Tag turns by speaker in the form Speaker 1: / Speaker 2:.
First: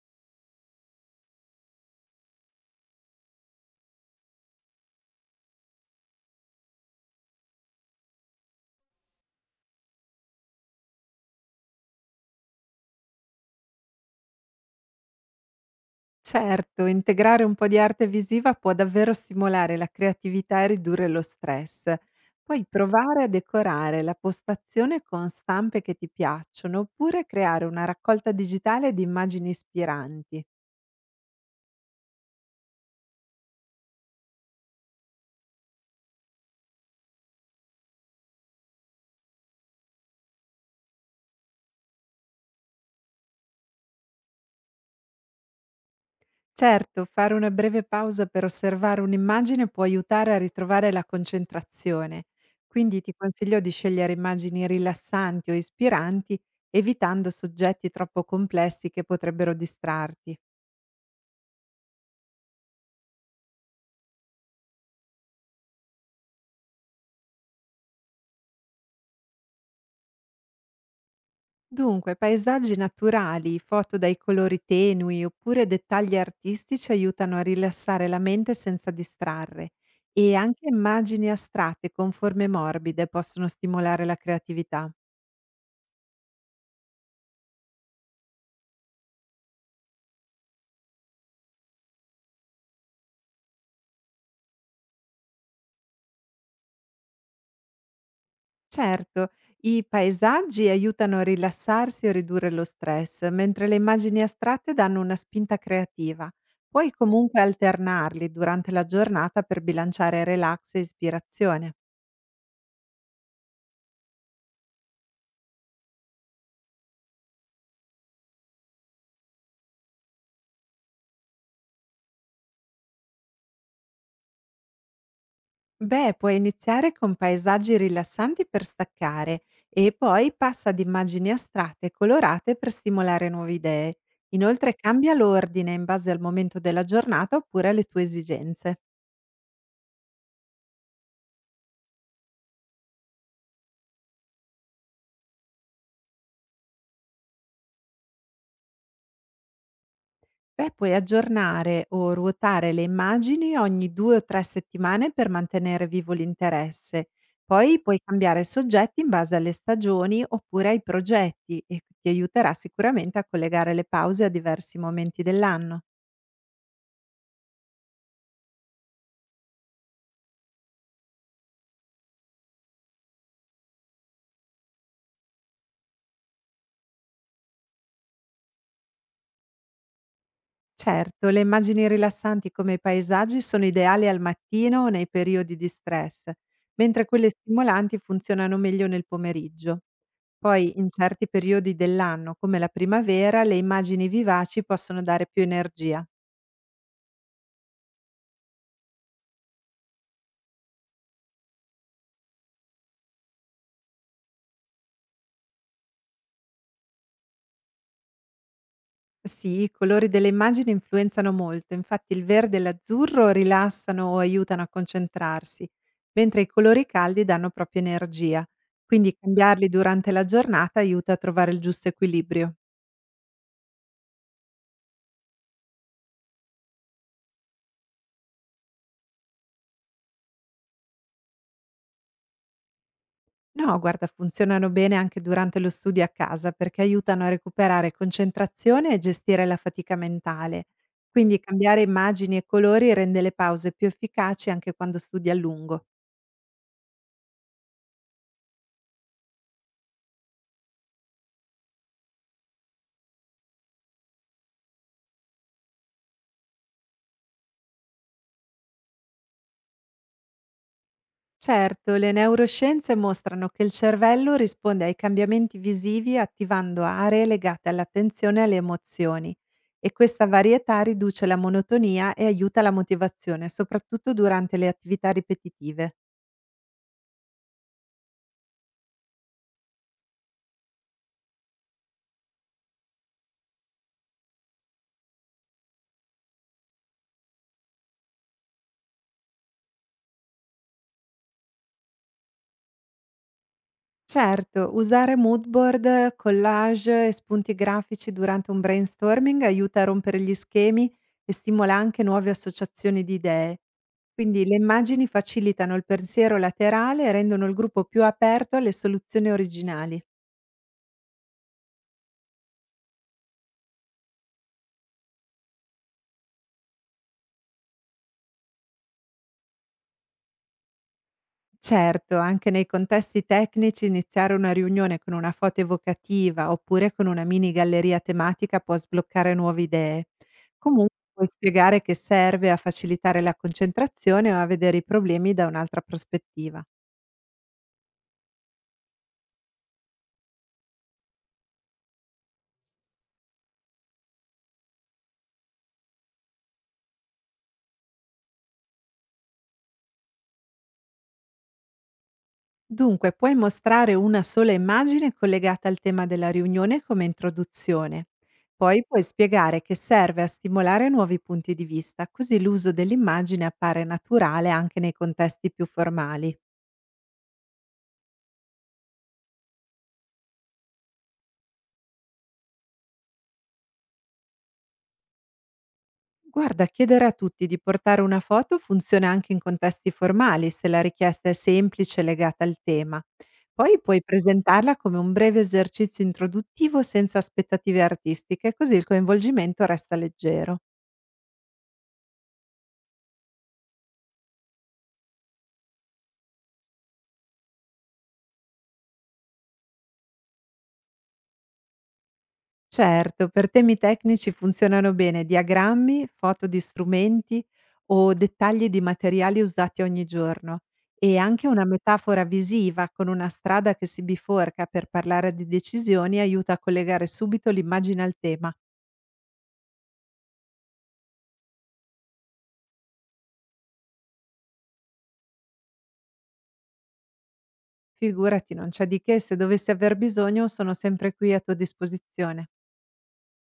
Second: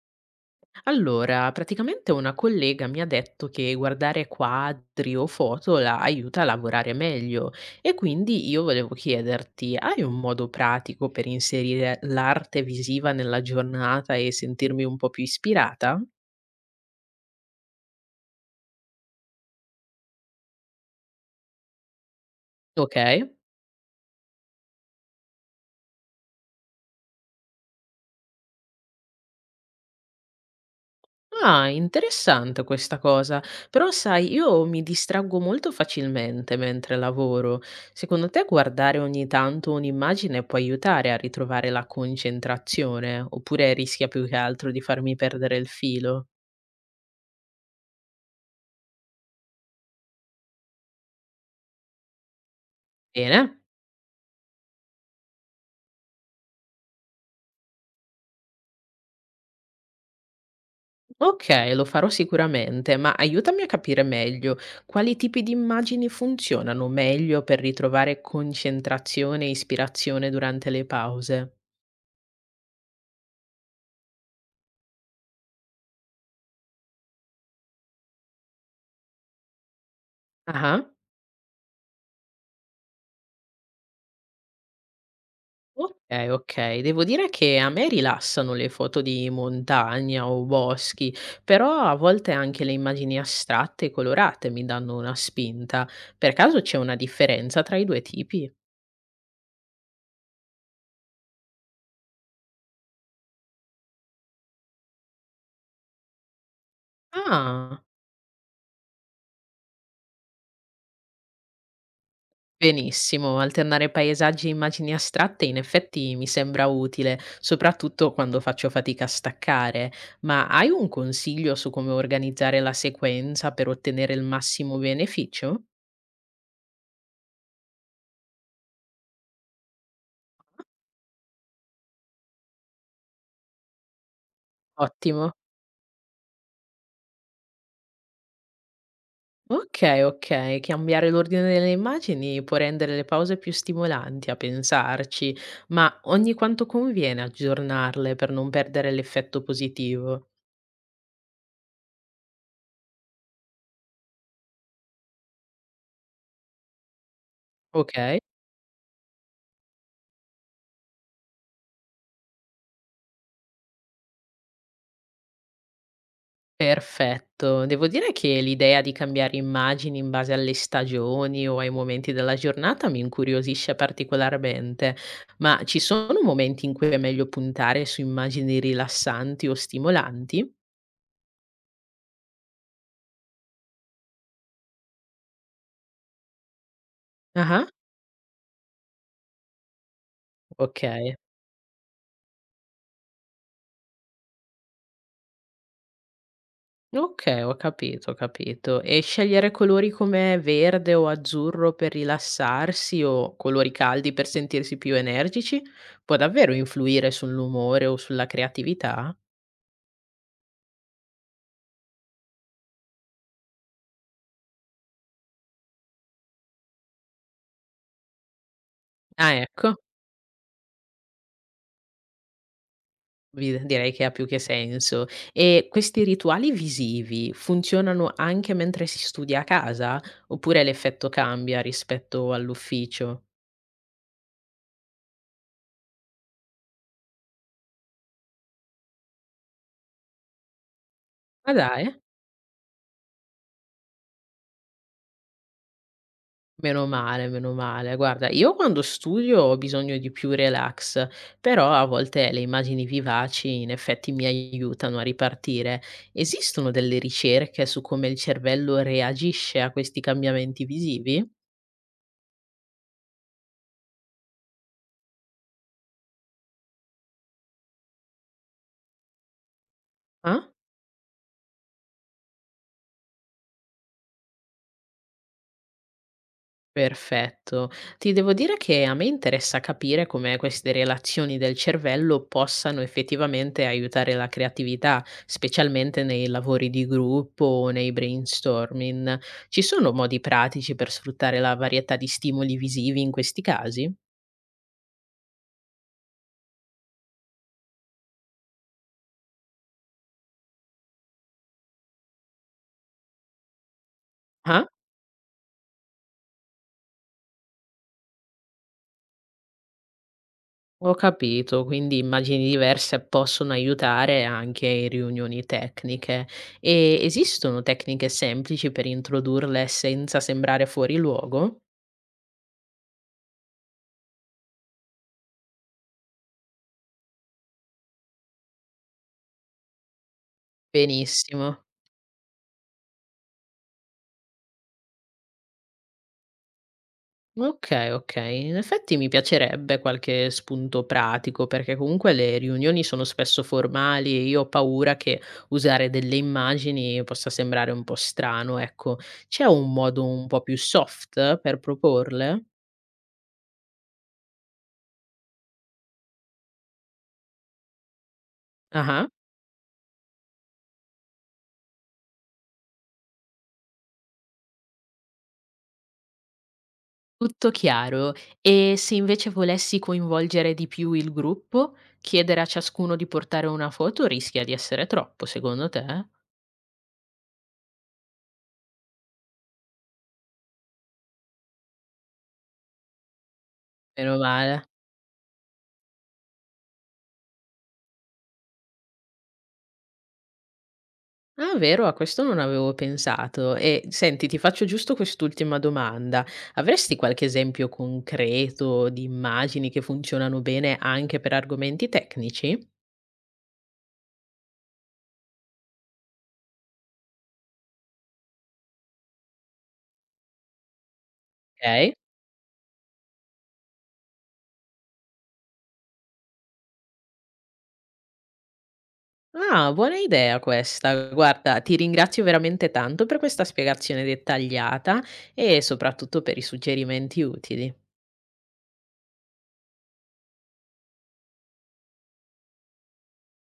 Speaker 1: Allora, praticamente una collega mi ha detto che guardare quadri o foto la aiuta a lavorare meglio e quindi io volevo chiederti, hai un modo pratico per inserire l'arte visiva nella giornata e sentirmi un po' più ispirata?
Speaker 2: Certo, integrare un po' di arte visiva può davvero stimolare la creatività e ridurre lo stress. Puoi
Speaker 1: Ok.
Speaker 2: provare a decorare la postazione con stampe che ti piacciono oppure creare una raccolta digitale di immagini ispiranti.
Speaker 1: Ah, interessante questa cosa. Però sai, io mi distraggo molto facilmente mentre lavoro. Secondo te guardare ogni tanto un'immagine può aiutare a ritrovare la concentrazione, oppure rischia più che altro di farmi perdere il filo?
Speaker 2: Certo, fare una breve pausa per osservare un'immagine può aiutare a ritrovare la concentrazione, quindi ti consiglio
Speaker 1: Bene.
Speaker 2: di scegliere immagini rilassanti o ispiranti, evitando soggetti troppo complessi che potrebbero distrarti.
Speaker 1: Ok, lo farò sicuramente, ma aiutami a capire meglio quali tipi di immagini funzionano meglio per ritrovare concentrazione e ispirazione durante le pause.
Speaker 2: Dunque, paesaggi naturali, foto dai colori tenui oppure dettagli artistici aiutano a rilassare la mente senza distrarre e anche
Speaker 1: Ah.
Speaker 2: immagini astratte con forme morbide possono stimolare la creatività.
Speaker 1: Okay, okay. Devo dire che a me rilassano le foto di montagna o boschi, però a volte anche le immagini astratte e colorate mi danno una spinta. Per caso c'è una differenza tra i due tipi?
Speaker 2: Certo, i paesaggi aiutano a rilassarsi e ridurre lo stress, mentre le immagini astratte danno una spinta creativa. Puoi comunque
Speaker 1: Ah,
Speaker 2: alternarli durante la giornata per bilanciare relax e ispirazione.
Speaker 1: benissimo. Alternare paesaggi e immagini astratte in effetti mi sembra utile, soprattutto quando faccio fatica a staccare. Ma hai un consiglio su come organizzare la sequenza per ottenere il massimo beneficio?
Speaker 2: Beh, puoi iniziare con paesaggi rilassanti per staccare e poi passa ad immagini astratte e colorate per stimolare nuove idee. Inoltre cambia
Speaker 1: Ottimo.
Speaker 2: l'ordine in base al momento della giornata oppure alle tue esigenze.
Speaker 1: Okay, okay. Cambiare l'ordine delle immagini può rendere le pause più stimolanti, a pensarci, ma ogni quanto conviene aggiornarle per non perdere l'effetto positivo?
Speaker 2: Beh, puoi aggiornare o ruotare le immagini ogni 2 o 3 settimane per mantenere vivo l'interesse. Poi puoi
Speaker 1: Okay,
Speaker 2: cambiare soggetti in base alle stagioni oppure ai progetti e ti aiuterà sicuramente a collegare le pause a diversi momenti dell'anno.
Speaker 1: perfetto. Devo dire che l'idea di cambiare immagini in base alle stagioni o ai momenti della giornata mi incuriosisce particolarmente, ma ci sono momenti in cui è meglio puntare su immagini rilassanti o stimolanti?
Speaker 2: Certo, le immagini rilassanti come i paesaggi sono ideali al mattino o nei periodi di stress, mentre quelle
Speaker 1: Ah-ah,
Speaker 2: stimolanti funzionano meglio nel pomeriggio. Poi, in
Speaker 1: ok.
Speaker 2: certi periodi dell'anno, come la primavera, le immagini vivaci possono dare più energia.
Speaker 1: Okay, ho capito, ho capito. E scegliere colori come verde o azzurro per rilassarsi o colori caldi per sentirsi più energici può davvero influire sull'umore o sulla creatività?
Speaker 2: Sì, i colori delle immagini influenzano molto, infatti il verde e l'azzurro rilassano o aiutano a concentrarsi, mentre i colori caldi danno proprio energia, quindi
Speaker 1: Ah,
Speaker 2: cambiarli
Speaker 1: ecco,
Speaker 2: durante la giornata aiuta a trovare il giusto equilibrio.
Speaker 1: vi direi che ha più che senso. E questi rituali visivi funzionano anche mentre si studia a casa oppure l'effetto cambia rispetto all'ufficio?
Speaker 2: No, guarda, funzionano bene anche durante lo studio a casa perché aiutano a recuperare concentrazione e gestire la fatica mentale. Quindi
Speaker 1: Ma
Speaker 2: cambiare
Speaker 1: dai!
Speaker 2: immagini e colori rende le pause più efficaci anche quando studi a lungo.
Speaker 1: Meno male, meno male. Guarda, io quando studio ho bisogno di più relax, però a volte le immagini vivaci in effetti mi aiutano a ripartire. Esistono delle ricerche su come il cervello reagisce a questi cambiamenti visivi?
Speaker 2: Certo, le neuroscienze mostrano che il cervello risponde ai cambiamenti visivi attivando aree legate all'attenzione e alle emozioni e questa
Speaker 1: Ah?
Speaker 2: varietà riduce la monotonia e aiuta la motivazione, soprattutto durante le attività ripetitive.
Speaker 1: Perfetto. Ti devo dire che a me interessa capire come queste relazioni del cervello possano effettivamente aiutare la creatività, specialmente nei lavori di gruppo o nei brainstorming. Ci sono modi pratici per sfruttare la varietà di stimoli visivi in questi casi?
Speaker 2: Certo, usare mood board, collage e spunti grafici durante un brainstorming aiuta a rompere gli schemi e stimola anche nuove associazioni di idee. Quindi le
Speaker 1: Ah,
Speaker 2: immagini facilitano il pensiero laterale e rendono il gruppo più aperto alle soluzioni originali.
Speaker 1: ho capito, quindi immagini diverse possono aiutare anche in riunioni tecniche. E esistono tecniche semplici per introdurle senza sembrare fuori luogo?
Speaker 2: Certo, anche nei contesti tecnici iniziare una riunione con una foto evocativa oppure con una mini galleria tematica può sbloccare nuove idee. Comunque puoi
Speaker 1: Benissimo.
Speaker 2: spiegare che serve a facilitare la concentrazione o a vedere i problemi da un'altra prospettiva.
Speaker 1: Okay, okay. In effetti mi piacerebbe qualche spunto pratico, perché comunque le riunioni sono spesso formali e io ho paura che usare delle immagini possa sembrare un po' strano, ecco. C'è un modo un po' più soft per proporle?
Speaker 2: Dunque, puoi mostrare una sola immagine collegata al tema della riunione come introduzione. Poi puoi
Speaker 1: Ah-ah.
Speaker 2: spiegare che serve a stimolare nuovi punti di vista, così l'uso dell'immagine appare naturale anche nei contesti più formali.
Speaker 1: Tutto chiaro. E se invece volessi coinvolgere di più il gruppo, chiedere a ciascuno di portare una foto rischia di essere troppo, secondo te?
Speaker 2: Guarda, chiedere a tutti di portare una foto funziona anche in contesti formali, se la richiesta è semplice e legata al tema. Poi puoi
Speaker 1: Meno male.
Speaker 2: presentarla come un breve esercizio introduttivo senza aspettative artistiche, così il coinvolgimento resta leggero.
Speaker 1: Ah vero? A questo non avevo pensato. E senti, ti faccio giusto quest'ultima domanda. Avresti qualche esempio concreto di immagini che funzionano bene anche per argomenti tecnici?
Speaker 2: Certo, per temi tecnici funzionano bene diagrammi, foto di strumenti o dettagli di materiali usati ogni giorno e anche una
Speaker 1: Okay.
Speaker 2: metafora visiva con una strada che si biforca per parlare di decisioni aiuta a collegare subito l'immagine al tema.
Speaker 1: Ah, buona idea questa. Guarda, ti ringrazio veramente tanto per questa spiegazione dettagliata e soprattutto per i suggerimenti utili.
Speaker 2: Figurati, non c'è di che, se dovessi aver bisogno sono sempre qui a tua disposizione.